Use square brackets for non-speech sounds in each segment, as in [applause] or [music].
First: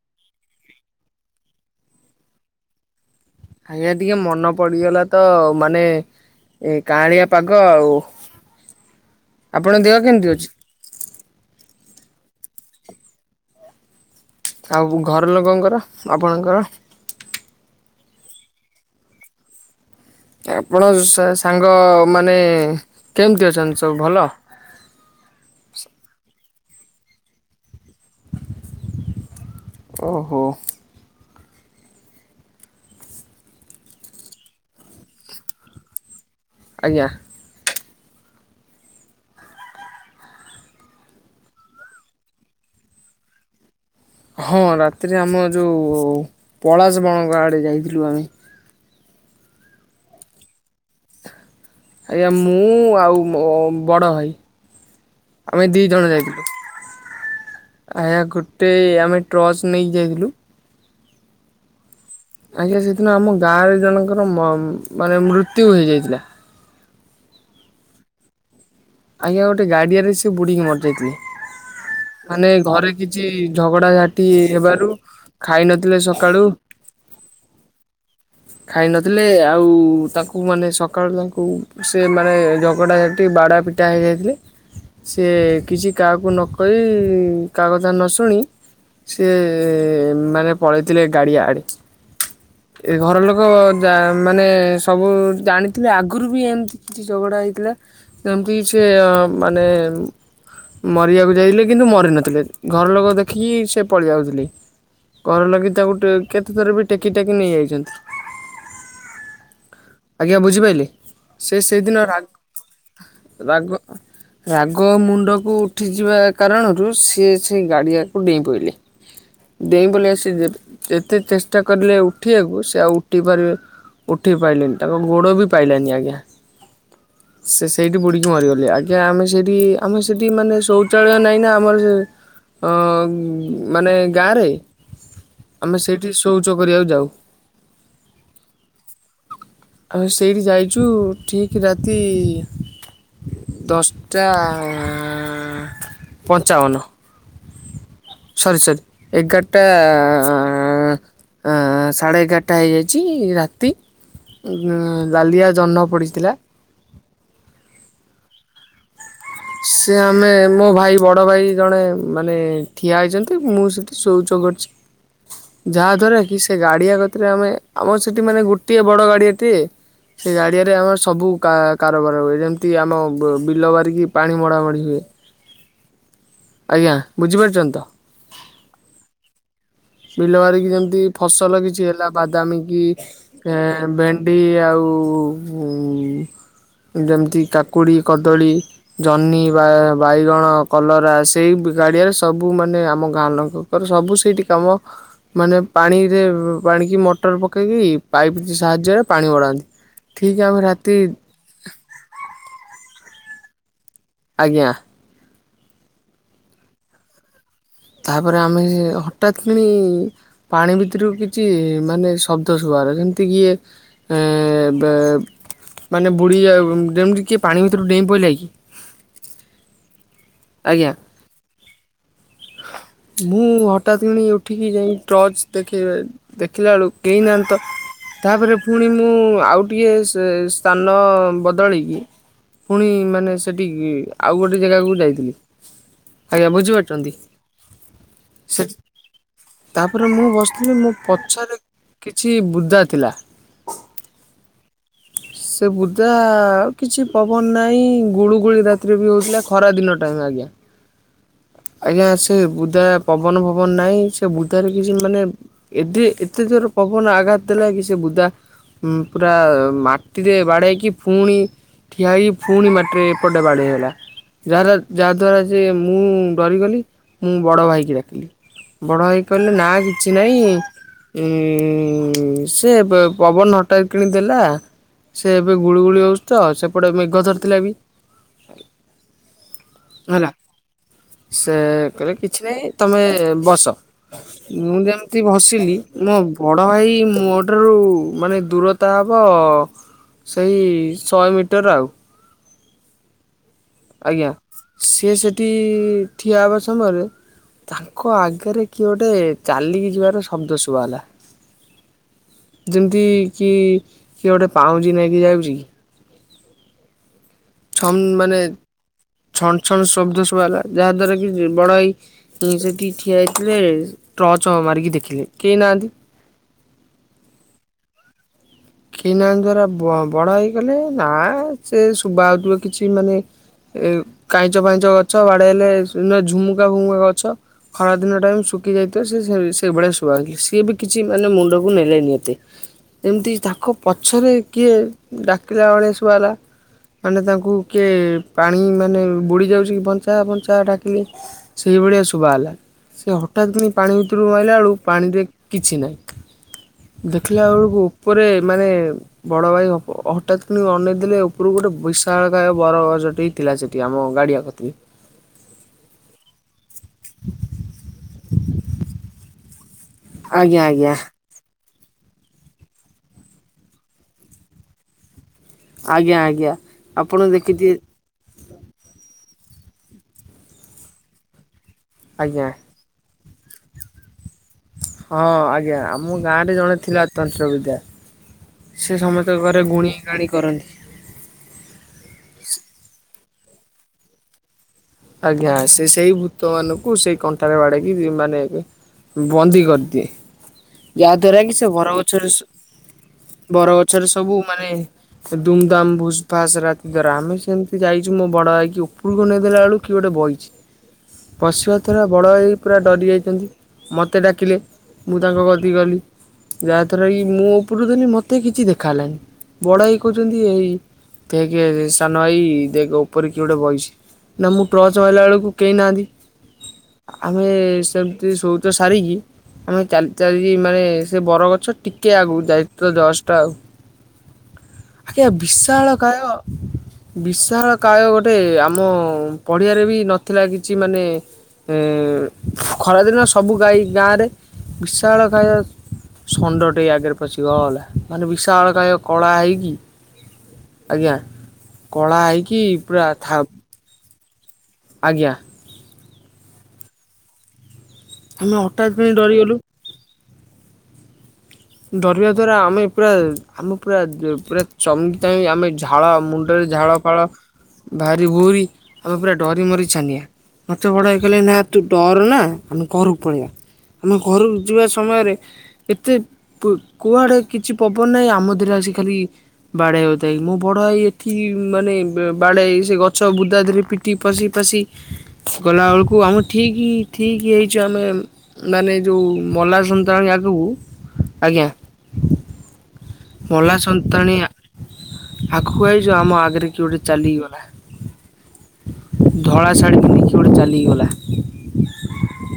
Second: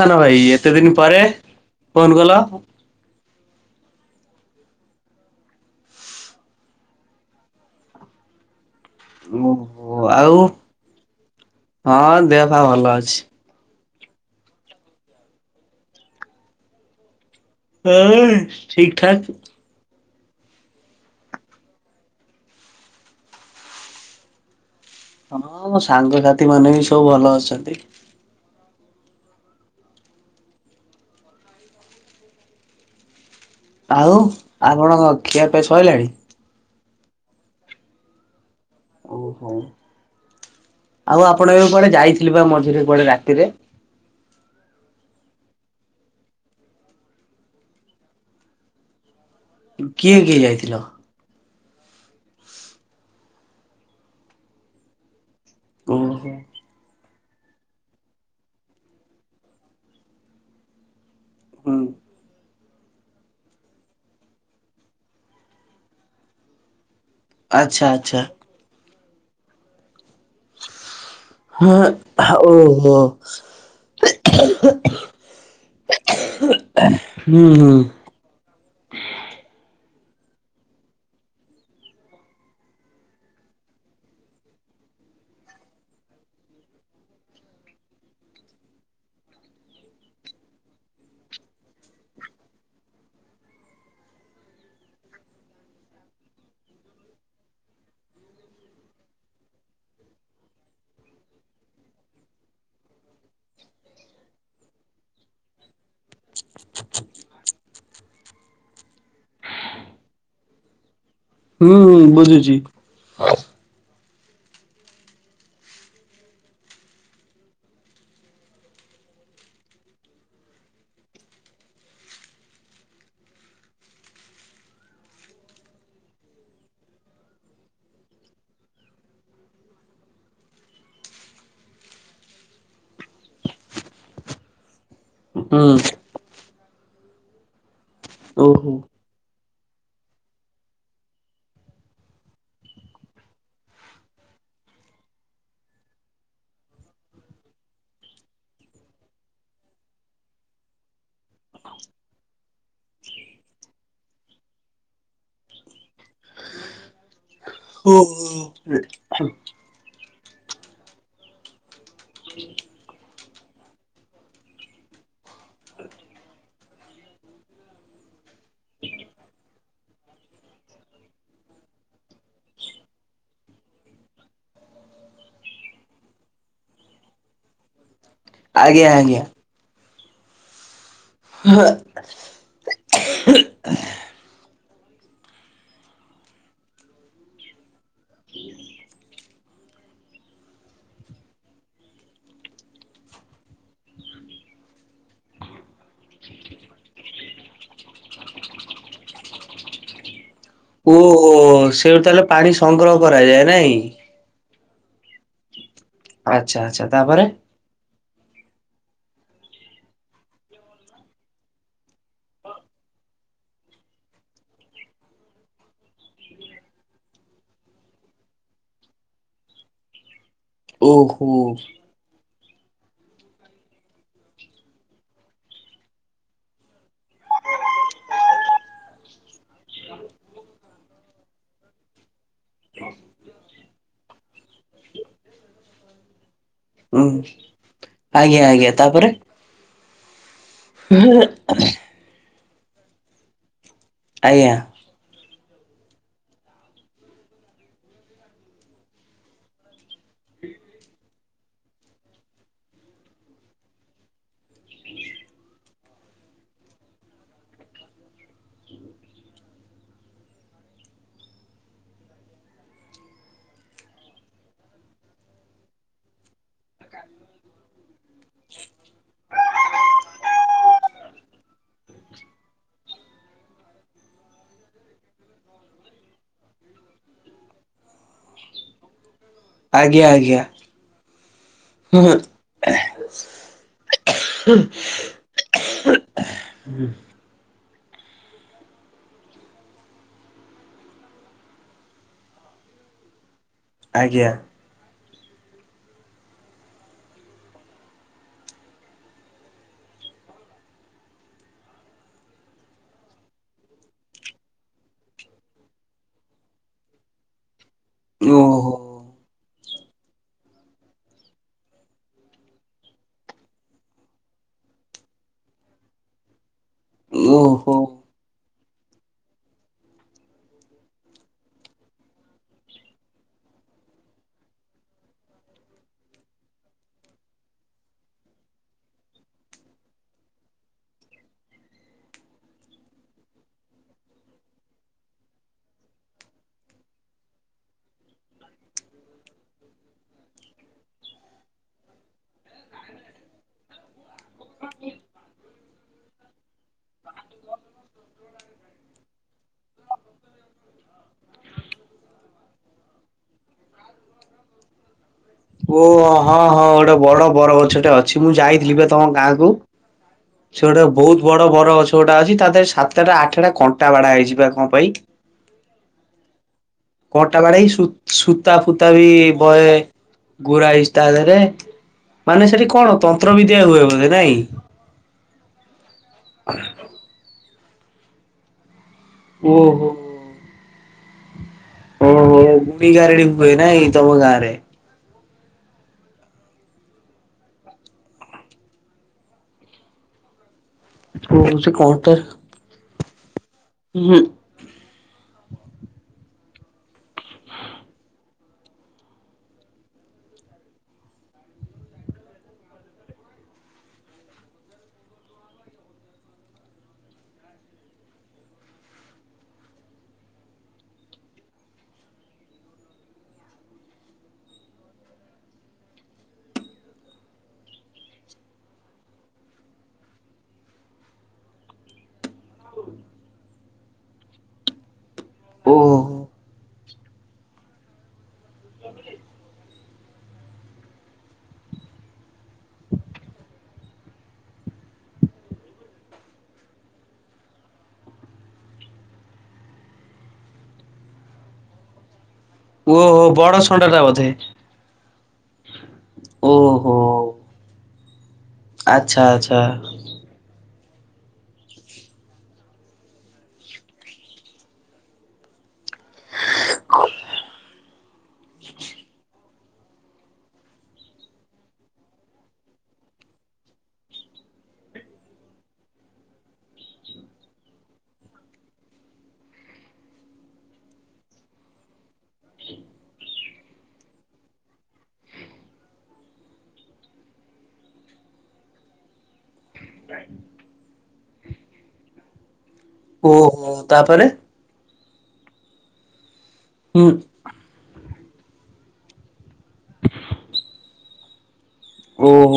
ନା ନାଭାଇ ଏତେ ଦିନ ପରେ ଫୋନ କଲ। ଆଜ୍ଞା ଟିକେ ମନେ ପଡିଗଲା ତ ମାନେ ଏଇ କାହଳିଆ ପାଗ ଆଉ। ଆପଣଙ୍କ ଦେହ ଓହୋ କେମିତି ଆଉ ଅଛି? ହଁ ଦେହ ପା ଭଲ ଅଛି। ଆଉ ଘର ଲୋକଙ୍କର ଆପଣଙ୍କର? ହଁ ଠିକ ଠାକ। ଆପଣ ସାଙ୍ଗମାନେ କେମିତି ଅଛନ୍ତି ସବୁ ଭଲ? ହଁ ମ ସାଙ୍ଗସାଥି ମାନେ ବି ସବୁ ଭଲ ଅଛନ୍ତି। ଓହୋ। ଆଉ ଆପଣଙ୍କ ଖିଆ ପିଆ ସରିଲାଣି? ଆଜ୍ଞା। ଓହୋ! ଆଉ ଆପଣ ଏବେ କୁଆଡେ ଯାଇଥିଲେ ବା ମଝିରେ କୁଆଡେ ରାତିରେ? ହଁ ରାତିରେ ଆମ ଯୋଉ ପଳାଶ ବଣଙ୍କ ଆଡେ ଯାଇଥିଲୁ ଆମେ। କିଏ କିଏ ଯାଇଥିଲ? ଆଜ୍ଞା ମୁଁ ଆଉ ବଡ଼ ଭାଇ। ଆମେ ଦି ଜଣ ଓହୋ ଯାଇଥିଲୁ। ଆଜ୍ଞା ଗୋଟେ ଆମେ ଟ୍ରଚ ନେଇକି ଯାଇଥିଲୁ। ହୁଁ। ଆଜ୍ଞା ସେଦିନ ଆମ ଗାଁରେ ଜଣଙ୍କର ମାନେ ମୃତ୍ୟୁ ହେଇଯାଇଥିଲା। ଆଚ୍ଛା ଆଚ୍ଛା। ଆଜ୍ଞା ଗୋଟେ ଗାଡ଼ିଆରେ ସେ ବୁଡି କି ମରିଯାଇଥିଲେ। ହଁ ମାନେ ଘରେ ଓହୋ କିଛି ଝଗଡାଝାଟି ହେବାରୁ ଖାଇ ନଥିଲେ ସକାଳୁ ହୁଁ ହୁଁ। ଖାଇ ନଥିଲେ ଆଉ ତାଙ୍କୁ ମାନେ ସକାଳୁ ତାଙ୍କୁ ସେ ମାନେ ଝଗଡ଼ା ଝାଟି ବାଡ଼ା ପିଟା ଟା ହେଇଯାଇଥିଲେ। ସିଏ କିଛି କାହାକୁ ନ କହି କାହା କଥା ନ ଶୁଣି ସିଏ ମାନେ ପଳେଇଥିଲେ ଗାଡିଆ ଆଡେ। ଘରଲୋକ ମାନେ ସବୁ ଜାଣିଥିଲେ ଆଗରୁ ବି ଏମିତି କିଛି ଝଗଡ଼ା ହେଇଥିଲା ଏମତି କିଛି ମାନେ ମରିବାକୁ ଯାଇଥିଲେ କିନ୍ତୁ ମରି ନଥିଲେ ଘର ଲୋକ ଦେଖିକି ସେ ପଳାଇ ଯାଉଥିଲେ। ଘର ଲୋକ ତାକୁ କେତେଥର ବି ଟେକି ଟାକି ନେଇଯାଇଛନ୍ତି। ଆଜ୍ଞା ବୁଝିପାରିଲି। ସେ ହୁଁ ସେଇଦିନ ର ବୁଝୁଛି ରାଗ ରାଗ ମୁଣ୍ଡକୁ ଉଠିଯିବା କାରଣରୁ, ସିଏ ସେ ଗାଡ଼ିଆକୁ ଡେଇଁ ପଇଲେ। ଡେଇଁ ପଡ଼ିଲେ, ଆସି ଯେତେ ଚେଷ୍ଟା କରିଲେ ଉଠିବାକୁ ସେ ଆଉ ଉଠି ପାରିବେ ଉଠି ପାରିଲେନି। ତାଙ୍କ ଗୋଡ଼ ବି ପାଇଲାନି ଆଜ୍ଞା। ସେ ସେଇଠି ବୁଡିକି ମରିଗଲେ। ଆଜ୍ଞା ଆମେ ସେଠି ଆମେ ସେଠି ମାନେ ଶୌଚାଳୟ ନାଇଁ ନା ଆମର ଅ ମାନେ ଗାଁରେ ହୁଁ ଆମେ ସେଇଠି ଶୌଚ କରିବାକୁ ଯାଉ। ଓହୋ। ଆମେ ସେଇଠି ଯାଇଚୁ ଠିକ ରାତି ଦଶଟା ପଞ୍ଚାବନ। ସରି ସରି ଏଗାରଟା ସାଢ଼େ ଏଗାରଟା ହେଇଯାଇଚି ରାତି ଲାଲିଆ ଜହ୍ନ ପଡ଼ିଥିଲା। ଓହୋ। ସେ ଆମେ ମୋ ଭାଇ ବଡ ଭାଇ ଜଣେ ମାନେ ଠିଆ ହେଇଚନ୍ତି ମୁଁ ସେଠି ଶୋଉଚ କରୁଚି ଯାହା ଦ୍ଵାରା କି ସେ ଗାଡିଆ କତିରେ ଆମେ ଆମର ସେଠି ମାନେ ଗୋଟିଏ ବଡ ଗାଡିଆଟିଏ ସେ ଗାଡିଆରେ ଆମର ସବୁ କା କାରବାର ହୁଏ, ଯେମିତି ଆମ ବିଲ ବାରିକି ପାଣି ମଡ଼ାମଡ଼ି ହୁଏ। ଆଜ୍ଞା ବୁଝିପାରୁଛନ୍ତି ତ? ଆଜ୍ଞା ଆଜ୍ଞା। ବିଲ ବାରିକି ଯେମିତି ଫସଲ କିଛି ହେଲା ବାଦାମୀ କି ଭେଣ୍ଡି ଆଉ ଯେମିତି କାକୁଡ଼ି କଦଳୀ। ଜହ୍ନି ବା ବାଇଗଣ କଲରା ସେଇ ଗାଡିଆରେ ସବୁ ମାନେ ଆମ ଗାଁ ଲୋକ ର ସବୁ ସେଇଠି କାମ ମାନେ ପାଣିରେ ପାଣିକି ମଟର ପକେଇକି ପାଇପ୍ ସାହାଯ୍ୟରେ ପାଣି ମଡ଼ା ଠିକ ସମ୍ ଓ ସେଇଠୁ ତାହେଲେ ପାଣି ସଂଗ୍ରହ କରାଯାଏ, ନାଇଁ ଆଜ୍ଞା। ଆଚ୍ଛା ଆଛା ତାପରେ ତାପରେ ଆମେ ହଠାତ୍ କିଣି ପାଣି ଭିତରକୁ କିଛି ମାନେ ଶବ୍ଦ ଶୁଭା ଗଲା ଯେମିତି କିଏ ଏବେ ମାନେ ବୁଡ଼ି ଯେମିତି କିଏ ପାଣି ଭିତରୁ ଡେଇଁ ପଡିଲା କି। ଆଜ୍ଞା। ଓହୋ। ମୁଁ ହଠାତ୍ କିଣି ଉଠିକି ଯାଇ ଟର୍ଚ ଦେଖେ ଦେଖିଲା ବେଳୁ କେହି ନାହାନ୍ତି ତ। ତାପରେ ପୁଣି ମୁଁ ଆଉ ଟିକେ ସ୍ଥାନ ସେ ବଦଳି ପୁଣି ମାନେ ସେଠି ଆଉ ଗୋଟେ ଜାଗାକୁ ଯାଇଥିଲି ଆଜ୍ଞା ବୁଝିପା ହୁଁ, ଆଜ୍ଞା ଆଜ୍ଞା ତାପରେ ତାପରେ ମୁଁ ବସିଥିଲି ମୋ ପଛରେ କିଛି ବୁଦା ଥିଲା। ଆଜ୍ଞା। ସେ ବୁଦା କିଛି ପବନ ନାହିଁ ଗୁଳୁଗୁଳି ରାତିରେ ବି ହେଉଥିଲା ଖରାଦିନ ଟାରେ ଟାଇମ୍ ଆଜ୍ଞା। ଆଜ୍ଞା ସେ ବୁଦା ପବନ ପବନ ନାହିଁ ସେ ବୁଦାରେ କିଛି ମାନେ ଏଠି ଏତେ ଜୋର ପବନ ଆଘାତ ଦେଲା କି ସେ ବୁଦା ପୁରା ମା ଟିକେ ବାଡ଼େଇ ଇକି ପୁଣି ଠିଆ ହେଇକି ପୁଣି ମାଟିରେ ଏପଟେ ବାଡ଼େଇ ହେଲା। ଯା ଯାହାଦ୍ଵାରା ଯେ ମୁଁ ଡରିଗଲି, ମୁଁ ବଡ ଭାଇକି ଡାକିଲି। ବଡ଼ ଭାଇ କହିଲେ ନା କିଛି ନାହିଁ ସେ ପବନ ହଠାତ୍ କିଣି ଦେଲା ସେ ଏବେ ଗୁଳିୁଗୁଳି ହୋଉଚି ତ ସେପଟେ ମେଘ ଧରିଥିଲା ବି ଆଜ୍ଞା ହେଲା ଆଜ୍ଞା। ସେ ହୁଁ ହୁଁ, କିଛି ନାଇଁ ତମେ ବସ। ମୁଁ ଯେମିତି ଭସିଲି ମୋ ବଡ ଭାଇ ମୋ ଠାରୁ ମାନେ ଦୂରତା ହବ ସେଇ ଶହେ ମିଟର ଆଉ। ଆଜ୍ଞା ସିଏ ସେଠି ଠିଆ ହେବା ସମୟରେ ତାଙ୍କ ଆଗରେ କିଏ ଗୋଟେ ଚାଲିକି ଯିବାର ଶବ୍ଦ ଶୁଭା ଗଲା। ଯେମିତି କି କିଏ ଗୋଟେ ପାଉଁଜି ନେଇକି ଯାଉଛି। ଛମ ମାନେ ଓହୋ ଛନ ଛନ ଶବ୍ଦ ଶୁଭାହେଲା ଯାହା ଦ୍ଵାରା କି ବଡ ଭାଇ। ହଁ ସେଠି ଠିଆ ହେଇଥିଲେ ଟର୍ଚ ମାରିକି ଦେଖିଲି କେହି ନାହାନ୍ତି। ଓହୋ। କେହି ନାହାଁନ୍ତି ଦ୍ଵାରା ବ-ବଡ ଭାଇ କହିଲେ ନା ସେ ଶୁଭା ଯାଉଥିବ କିଛି ମାନେ ଏ କାଇଁଚ ଫାଇଁଚ ଗଛ ବାଡେଇ ହେଲେ ଝୁମୁକା ଫୁମୁକା ଗଛ। ଖରାଦିନ ଟାଇମ ଶୁଖି ଯାଇଥିବ ସେ- ସେଇଭଳିଆ ଶୁଭାଯାଉ ଥିବ ସିଏ ବି କିଛି ମାନେ ମୁଣ୍ଡକୁ ନେଲେ ନିି ଏତେ ଏମ୍ତି ତାଙ୍କ ପଛରେ କିଏ ଡାକିଲା ବଳିଆ ଶୁଭାଗଲା? ମାନେ ତାଙ୍କୁ କିଏ ପାଣି ମାନେ ବୁଡ଼ି ଯାଉଛି କି ବଞ୍ଚ ତା ପଞ୍ଚା ଡାକିଲି ସେଇ ଭଳିଆ ଶୁଭାହେଲା ସେ ହଠାତ୍ ପୁଣି ପାଣି ଭିତରୁ ଆଇଲା ବେଳକୁ ପାଣିରେ କିଛି ନାହିଁ ଦେଖିଲା ବେଳକୁ ଉପରେ ମାନେ ବଡ ଭାଇ ହଠାତ କିଣି ଅନେଇ ଦେଲି ଉପରକୁ ଗୋଟେ ବିଶାଳ ଗୟ ବର ଗଛଟି। ଥିଲା ସେଠି ଆମ ଗାଡ଼ିଆ କତିକୀ ଓ ହଁ ହଁ ଗୋଟେ ବଡ ବର ଗଛଟେ ଅଛି ମୁଁ ଯାଇଥିଲି ଏ ତମ ଗାଁକୁ। ଆଜ୍ଞା ସିଏ ଗୋଟେ ଆଜ୍ଞା ବହୁତ ବଡ ବରଗଛ ଗୁଡା ଅଛି ତା ଦେରେ ସାତଟା ଆଠଟା କଣ୍ଟା ବାଡା ହେଇଚି କଣ ପାଇଁ? ଆଜ୍ଞା ଆଜ୍ଞା। ଆପଣ କଣ୍ଟା ବାଡେଇକି ଦେଖିଥିବେ ସୂ-ସୂତା ଫୁତା ବି ବଏ ଗୁରା ହେଇଛି ତା ଦେହରେ। ଆଜ୍ଞା ମାନେ ସେଠି କଣ ତନ୍ତ୍ର ବିଦ୍ୟା ହୁଏ ବୋଧେ ନାଇଁ କି? ହଁ ଆଜ୍ଞା ଆମ ଗାଁରେ ଜଣେ ଥିଲା ତନ୍ତ୍ର ବିଦ୍ୟା ସେ ସମସ୍ତେ ଘରେ ଓହୋ ଗୁଣି ଗାଣି କରନ୍ତି। ଓହୋ ଗୁଣି ଗାରେଡି ହୁଏ ନାଇ ତମ ଗାଁ ରେ। ଆଜ୍ଞା ସେ ସେଇ ଭୂତ ମାନଙ୍କୁ ସେଇ କଣ୍ଟାରେ ବାଡେଇକି ମାନେ ଏବେ ବନ୍ଦୀ କରି ଦିଏ ଯାହା ଦ୍ଵାରା ଓହୋ କି ସେ ବର କଣଟା ଗଛରେ ସୁ ବର ଗଛରେ ହୁଁ ସବୁ ମାନେ ଦୁମ ଦାମ ଭୁସ୍ ଫାସ ରାତି ସାରା ଆମେ ସେମିତି ଯାଇଛୁ ମୋ ବଡ ଭାଇକି ଉପରକୁ ଅନେଇ ଦେଲା ବେଳକୁ କି ଗୋଟେ ବଇଚି। ବସିବା ଦ୍ୱାରା ବଡ଼ ଭାଇ ପୁରା ଡରିଯାଇଛନ୍ତି ମୋତେ ଡାକିଲେ। ମୁଁ ତାଙ୍କ କତି କଲି। ଯାହାଦ୍ୱାରା କି ମୁଁ ଉପରୁ ଦେଲି ମତେ କିଛି ଦେଖା ହେଲାନି ବଡ ଭାଇ କହୁଛନ୍ତି ଏଇ ଦେକେ ସାନ ଭାଇ ଦେ ଉପରେ କିଏ ଗୋଟେ ବହିଛି ନା ମୁଁ ଟର୍ଚ୍ଚ ମାଇଲା ବେଳକୁ କେହି ନାହାନ୍ତି ଆମେ ସେମିତି ଶଉଚ ସାରିକି ଆମେ ଚାଲି ଚାଲି ମାନେ ସେ ବରଗଛ ଟିକେ ଆଗକୁ ଦାୟିତ୍ୱ ଦଷ୍ଟ ଆଉ। [inaudible] ଆଜ୍ଞା ଓହୋ ବିଶାଳକାୟ ବିଶାଳକାୟ ଗୋଟେ ଆମ ପଢ଼ିଆରେ ବି ନଥିଲା କିଛି ମାନେ ଉଁ ଖରାଦିନ ସବୁ ଗାଈ ଗାଁରେ ବିଶାଳ କାୟ ଷଣ୍ଡଟେ ଆଗରେ ପସିଗଲା ମାନେ ବିଶାଳ କାୟ କଳା ହେଇକି। ଆଜ୍ଞା କଳା ହେଇକି ପୁରା ଥା ଥଣ୍ଡାଟା ବୋଧେ। ଆଜ୍ଞା। ଓହୋ! ହାଲୋ। ଆଚ୍ଛା ଆଚ୍ଛା। ଡରିବା ଦ୍ଵାରା ଆମେ ପୁରା ଆମେ ପୁରା ପୁରା ଚମି ଟାଇମ ଆମେ ଝାଳ ମୁଣ୍ଡରେ ଝାଳ ଫାଳ ଭାରି ଭୁରି ଆମେ ପୁରା ଡରି ମରି ଛାନିଆ। ମତେ ବଡ ଭାଇ କହିଲେ ନା ତୁ ଡର ନା ଆମେ ଘରକୁ ପଳେଇବା।। ଆମେ ଘରକୁ ଯିବା ସମୟରେ ଏତେ କୁ କୁଆଡେ କିଛି ପବନ ନାହିଁ ଆମ ଦେହରେ ଆସି ଖାଲି ବାଡେଇ ହଉଥାଏ। ମୋ ବଡ ଭାଇ ଏଠି ମାନେ ବ-ବାଡେଇ ସେ ଗଛ ବୁଦା ଧିରେ ପି ଟି ପଶି ପାଶି ଗଲାବେଳକୁ ଆମେ ଠିକ୍ ଠିକ୍ ହେଇଛୁ ଆମେ ମାନେ ଯୋଉ ମଲା ସନ୍ତା ନି ଆଗକୁ ଆଜ୍ଞା। ଓହୋ ମଲା ତାପରେ ସନ୍ନ୍ତାନୀଆ ଆଗୁକୁ ଆଇଚ ଆମ ଆଗରେ କିଏ ଗୋଟେ ହୁଁ ଚାଲିକି ଗଲା। ଧଳା ଶାଢ଼ୀ ପିନ୍ଧିକି କିଏ ଗୋଟେ ଚାଲିକି ଗଲା।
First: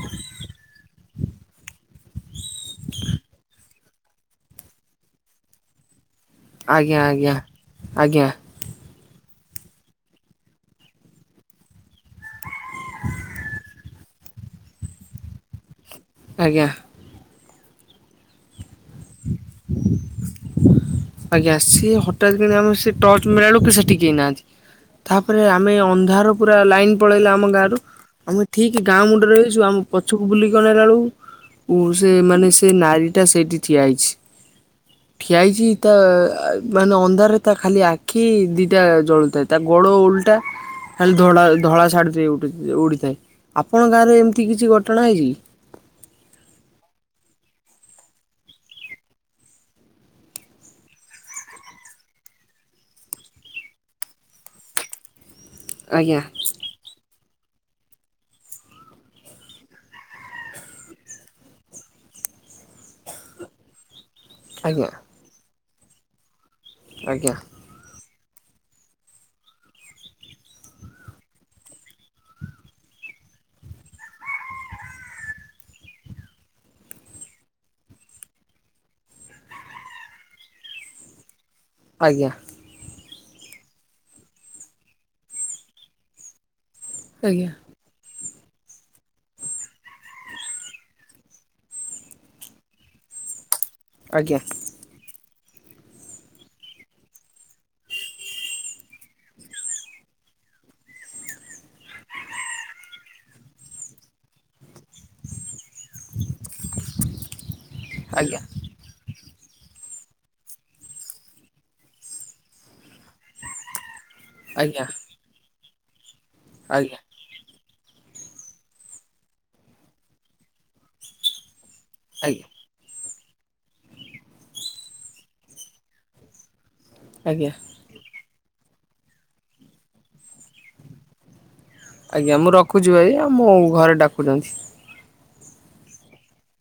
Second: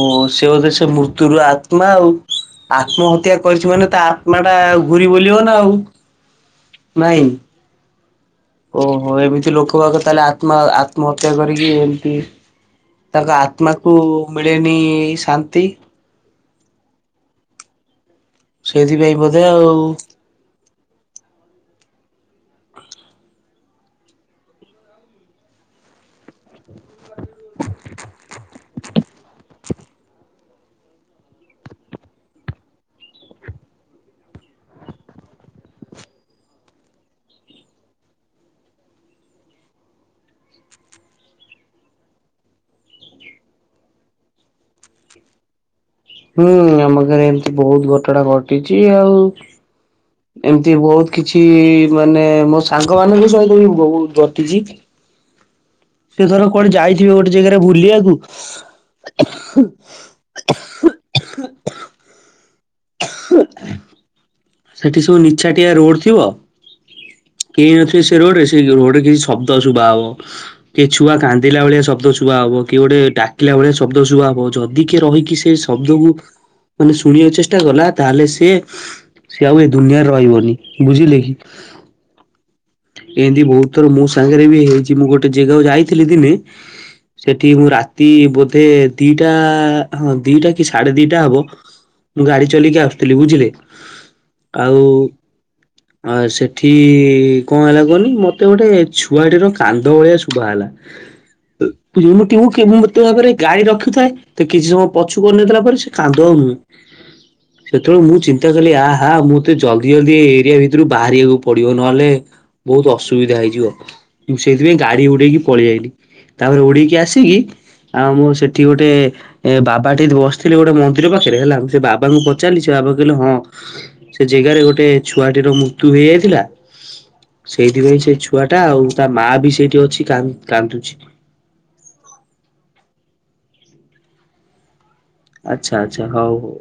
ଓ ସେ ବୋଧେ ସେ ମୃତ୍ୟୁର ଆତ୍ମା ଆଉ। ଆତ୍ମହତ୍ୟା କରିଛି ମାନେ ତା ଆତ୍ମାଟା ଘୁରିବୁଲିବ ନା ଆଉ। ଆଜ୍ଞା, ନାଇଁ। ଆଜ୍ଞା, ଆଜ୍ଞା। ଓହୋ! ଏମତି ଲୋକ ବାକ ତାହେଲେ ଆତ୍ମା ଆତ୍ମହତ୍ୟା କରିକି ଏମତି ତାଙ୍କ ଆତ୍ମାକୁ ମିଳେନି ଶାନ୍ତି। ଆଜ୍ଞା। ସେଇଥିପାଇଁ ବୋଧେ ଆଉ। ଆଜ୍ଞା ସିଏ ହଟାତ୍ କିଣା ଆମ ସେ ଟର୍ଚ ମାଇଲାବେଳୁକୁ ଫେର ସେଠି କିଏ ନାହାନ୍ତି। ତାପରେ ଆମେ ଅନ୍ଧାର ପୁରା ଲାଇନ୍ ପଳେଇଲା ଆମ ଗାଁରୁ। ଆମେ ଠିକ ଗାଁ ମୁଣ୍ଡରେ ହେଇଛୁ ଆମ ପଛକୁ ବୁଲିକି ଅନେଇଲାବେଳୁ ଉ, ସେ ମାନେ ସେ ନାରୀ ଟା ସେଇଠି ଠିଆ ହେଇଛି। ଠିଆ ହେଇଛି ତା ମାନେ ଅନ୍ଧାରରେ ତା ଖାଲି ଆଖି ଦିଟା ଜଳୁଥାଏ, ତା ଗୋଡ଼ ଓଲଟା ଖାଲି ଧଡା ଧଳା ଶାଢୀଟି ଉଠି ଉଡିଥାଏ। ଆପଣଙ୍କ ଗାଁ ରେ ଏମତି କିଛି ଘଟଣା ହେଇଚି କି? ହୁଁ, ଆମ ଘରେ ଏମତି ବହୁତ ଘଟଣାା ଘଟିଚି ଆଉ। ଏମତି ବହୁତ କିଛି ମାନେ ମୋ ସାଙ୍ଗମାନଙ୍କ ସହିତ ବି ବହୁତ ଘଟିଚି। ଆଜ୍ଞା। ସିଏ ଧର କୁଆଡେ ଯାଇଥିବେ ଗୋଟେ ଜେଗାରେ ବୁଲିବାକୁ ଆଜ୍ଞା ସେଠି ସବୁ ନିଛାଟିଆ ରୋଡ୍ ଥିବ। ଆଜ୍ଞା। କେଇ ନଥିବେ ସେ ରୋଡ୍ ରେ ସେ ଯୋଉ ରୋଡ୍ ରେ କିଛି ଶବ୍ଦ ଶୁବା ହବ। କିଏ ଛୁଆ କାନ୍ଦିଲା ଭଳିଆ ଶବ୍ଦ ଶୁବା ହବ। କିଏ ଗୋଟେ ଡାକିଲା ଭଳିଆ ଶବ୍ଦ ଶୁବା ହବ। ଯଦି କିଏ ରହିକି ସେ ଶ ଶବ୍ଦକୁ ମାନେ ଶୁଣିବାକୁ ଚେଷ୍ଟା କଲା ତାହେଲେ ସିଏ ସିଏ ଆଉ ଏ ଦୁନିଆରେ ରହିବନି ବୁଝିଲେ କି। ଆଜ୍ଞା। ଏମତି ବହୁତ ଥର ମୋ ସାଙ୍ଗରେ ବି ହେଇଚି। ମୁଁ ଗୋଟେ ଜେଗାକୁ ଯାଇଥିଲି ଦିନେ ସେଠି ଆଜ୍ଞା ମୁଁ ରାତି ବୋଧେ ଦିଟା ହଁ ଦିଟା କି ସାଢେ ଦିଟା ହବ ମୁଁ ଗାଡି ଚଲେଇକି ଆସୁଥିଲି ବୁଝିଲେ। ଆଜ୍ଞା। ଆଉ ଆ, ସେଠି କଣ ହେଲା କୁହନି ମୋତେ ଗୋଟେ ଛୁଆଟିର କାନ୍ଧ ଭଳିଆ ଶୁଭା ହେଲା। କିମୁତିଉ କେମିତି ମୋତେ ଭାବରେ ଗାଇ ରଖୁଥାଏ ତ କିଛି ସମୟ ପଛୁକୁ ଅନେଇଦେଲା ପରେ ସେ କାନ୍ଦ ଆଉ ନୁ। ସେତେବେଳୁ ମୁଁ ଆଜ୍ଞା ଚିନ୍ତା ଆଜ୍ଞା କଲି ଆହା ମୁ ତେ ଜଲଦି ଜଲଦି ଏରିଆ ଭିତରୁ ବାହାରିବାକୁ ପଡିବ ନହେଲେ ବହୁତ ଅସୁବିଧା ହେଇଯିବ। ମୁଁ ସେଇଥିପାଇଁ ଆଜ୍ଞା ଗାଡି ହୁଡେଇକି ପଳି ଆଇଲିି। ତାପରେ ଉଡିକି ଆଜ୍ଞା ଆସିକି ଆଉ ମୁଁ ସେଠି ଗୋଟେ ଏ ଏ ବାବା ଟେ ଏମତି ବସିଥିଲେ ଗୋଟେ ମନ୍ଦିର ପାଖରେ ହେଲା ମୁଁ ସେ ବାବାଙ୍କୁ ପଚାରିଲି ସେ ସେ ବାବା କହିଲେ ହଁ ସେ ଜେଗାରେ ଗୋଟେ ଛୁଆଟିର ମୃତ୍ୟୁ ହେଇଯାଇଥିଲା। ଆଜ୍ଞା ସେଇଥିପାଇଁ ସେ ଛୁଆଟା ଆଉ ତା ମା ବି ସେଇଠି ଅଛି କାନ୍ କାନ୍ଦୁଛି। ଆଜ୍ଞା ମୁଁ ରଖୁଛୁ ଭାଇ ଆଉ ମୋ ଘରେ ଡାକୁଚନ୍ତି। ଆଚ୍ଛା, ଆଚ୍ଛା, ହଉ ହଉ।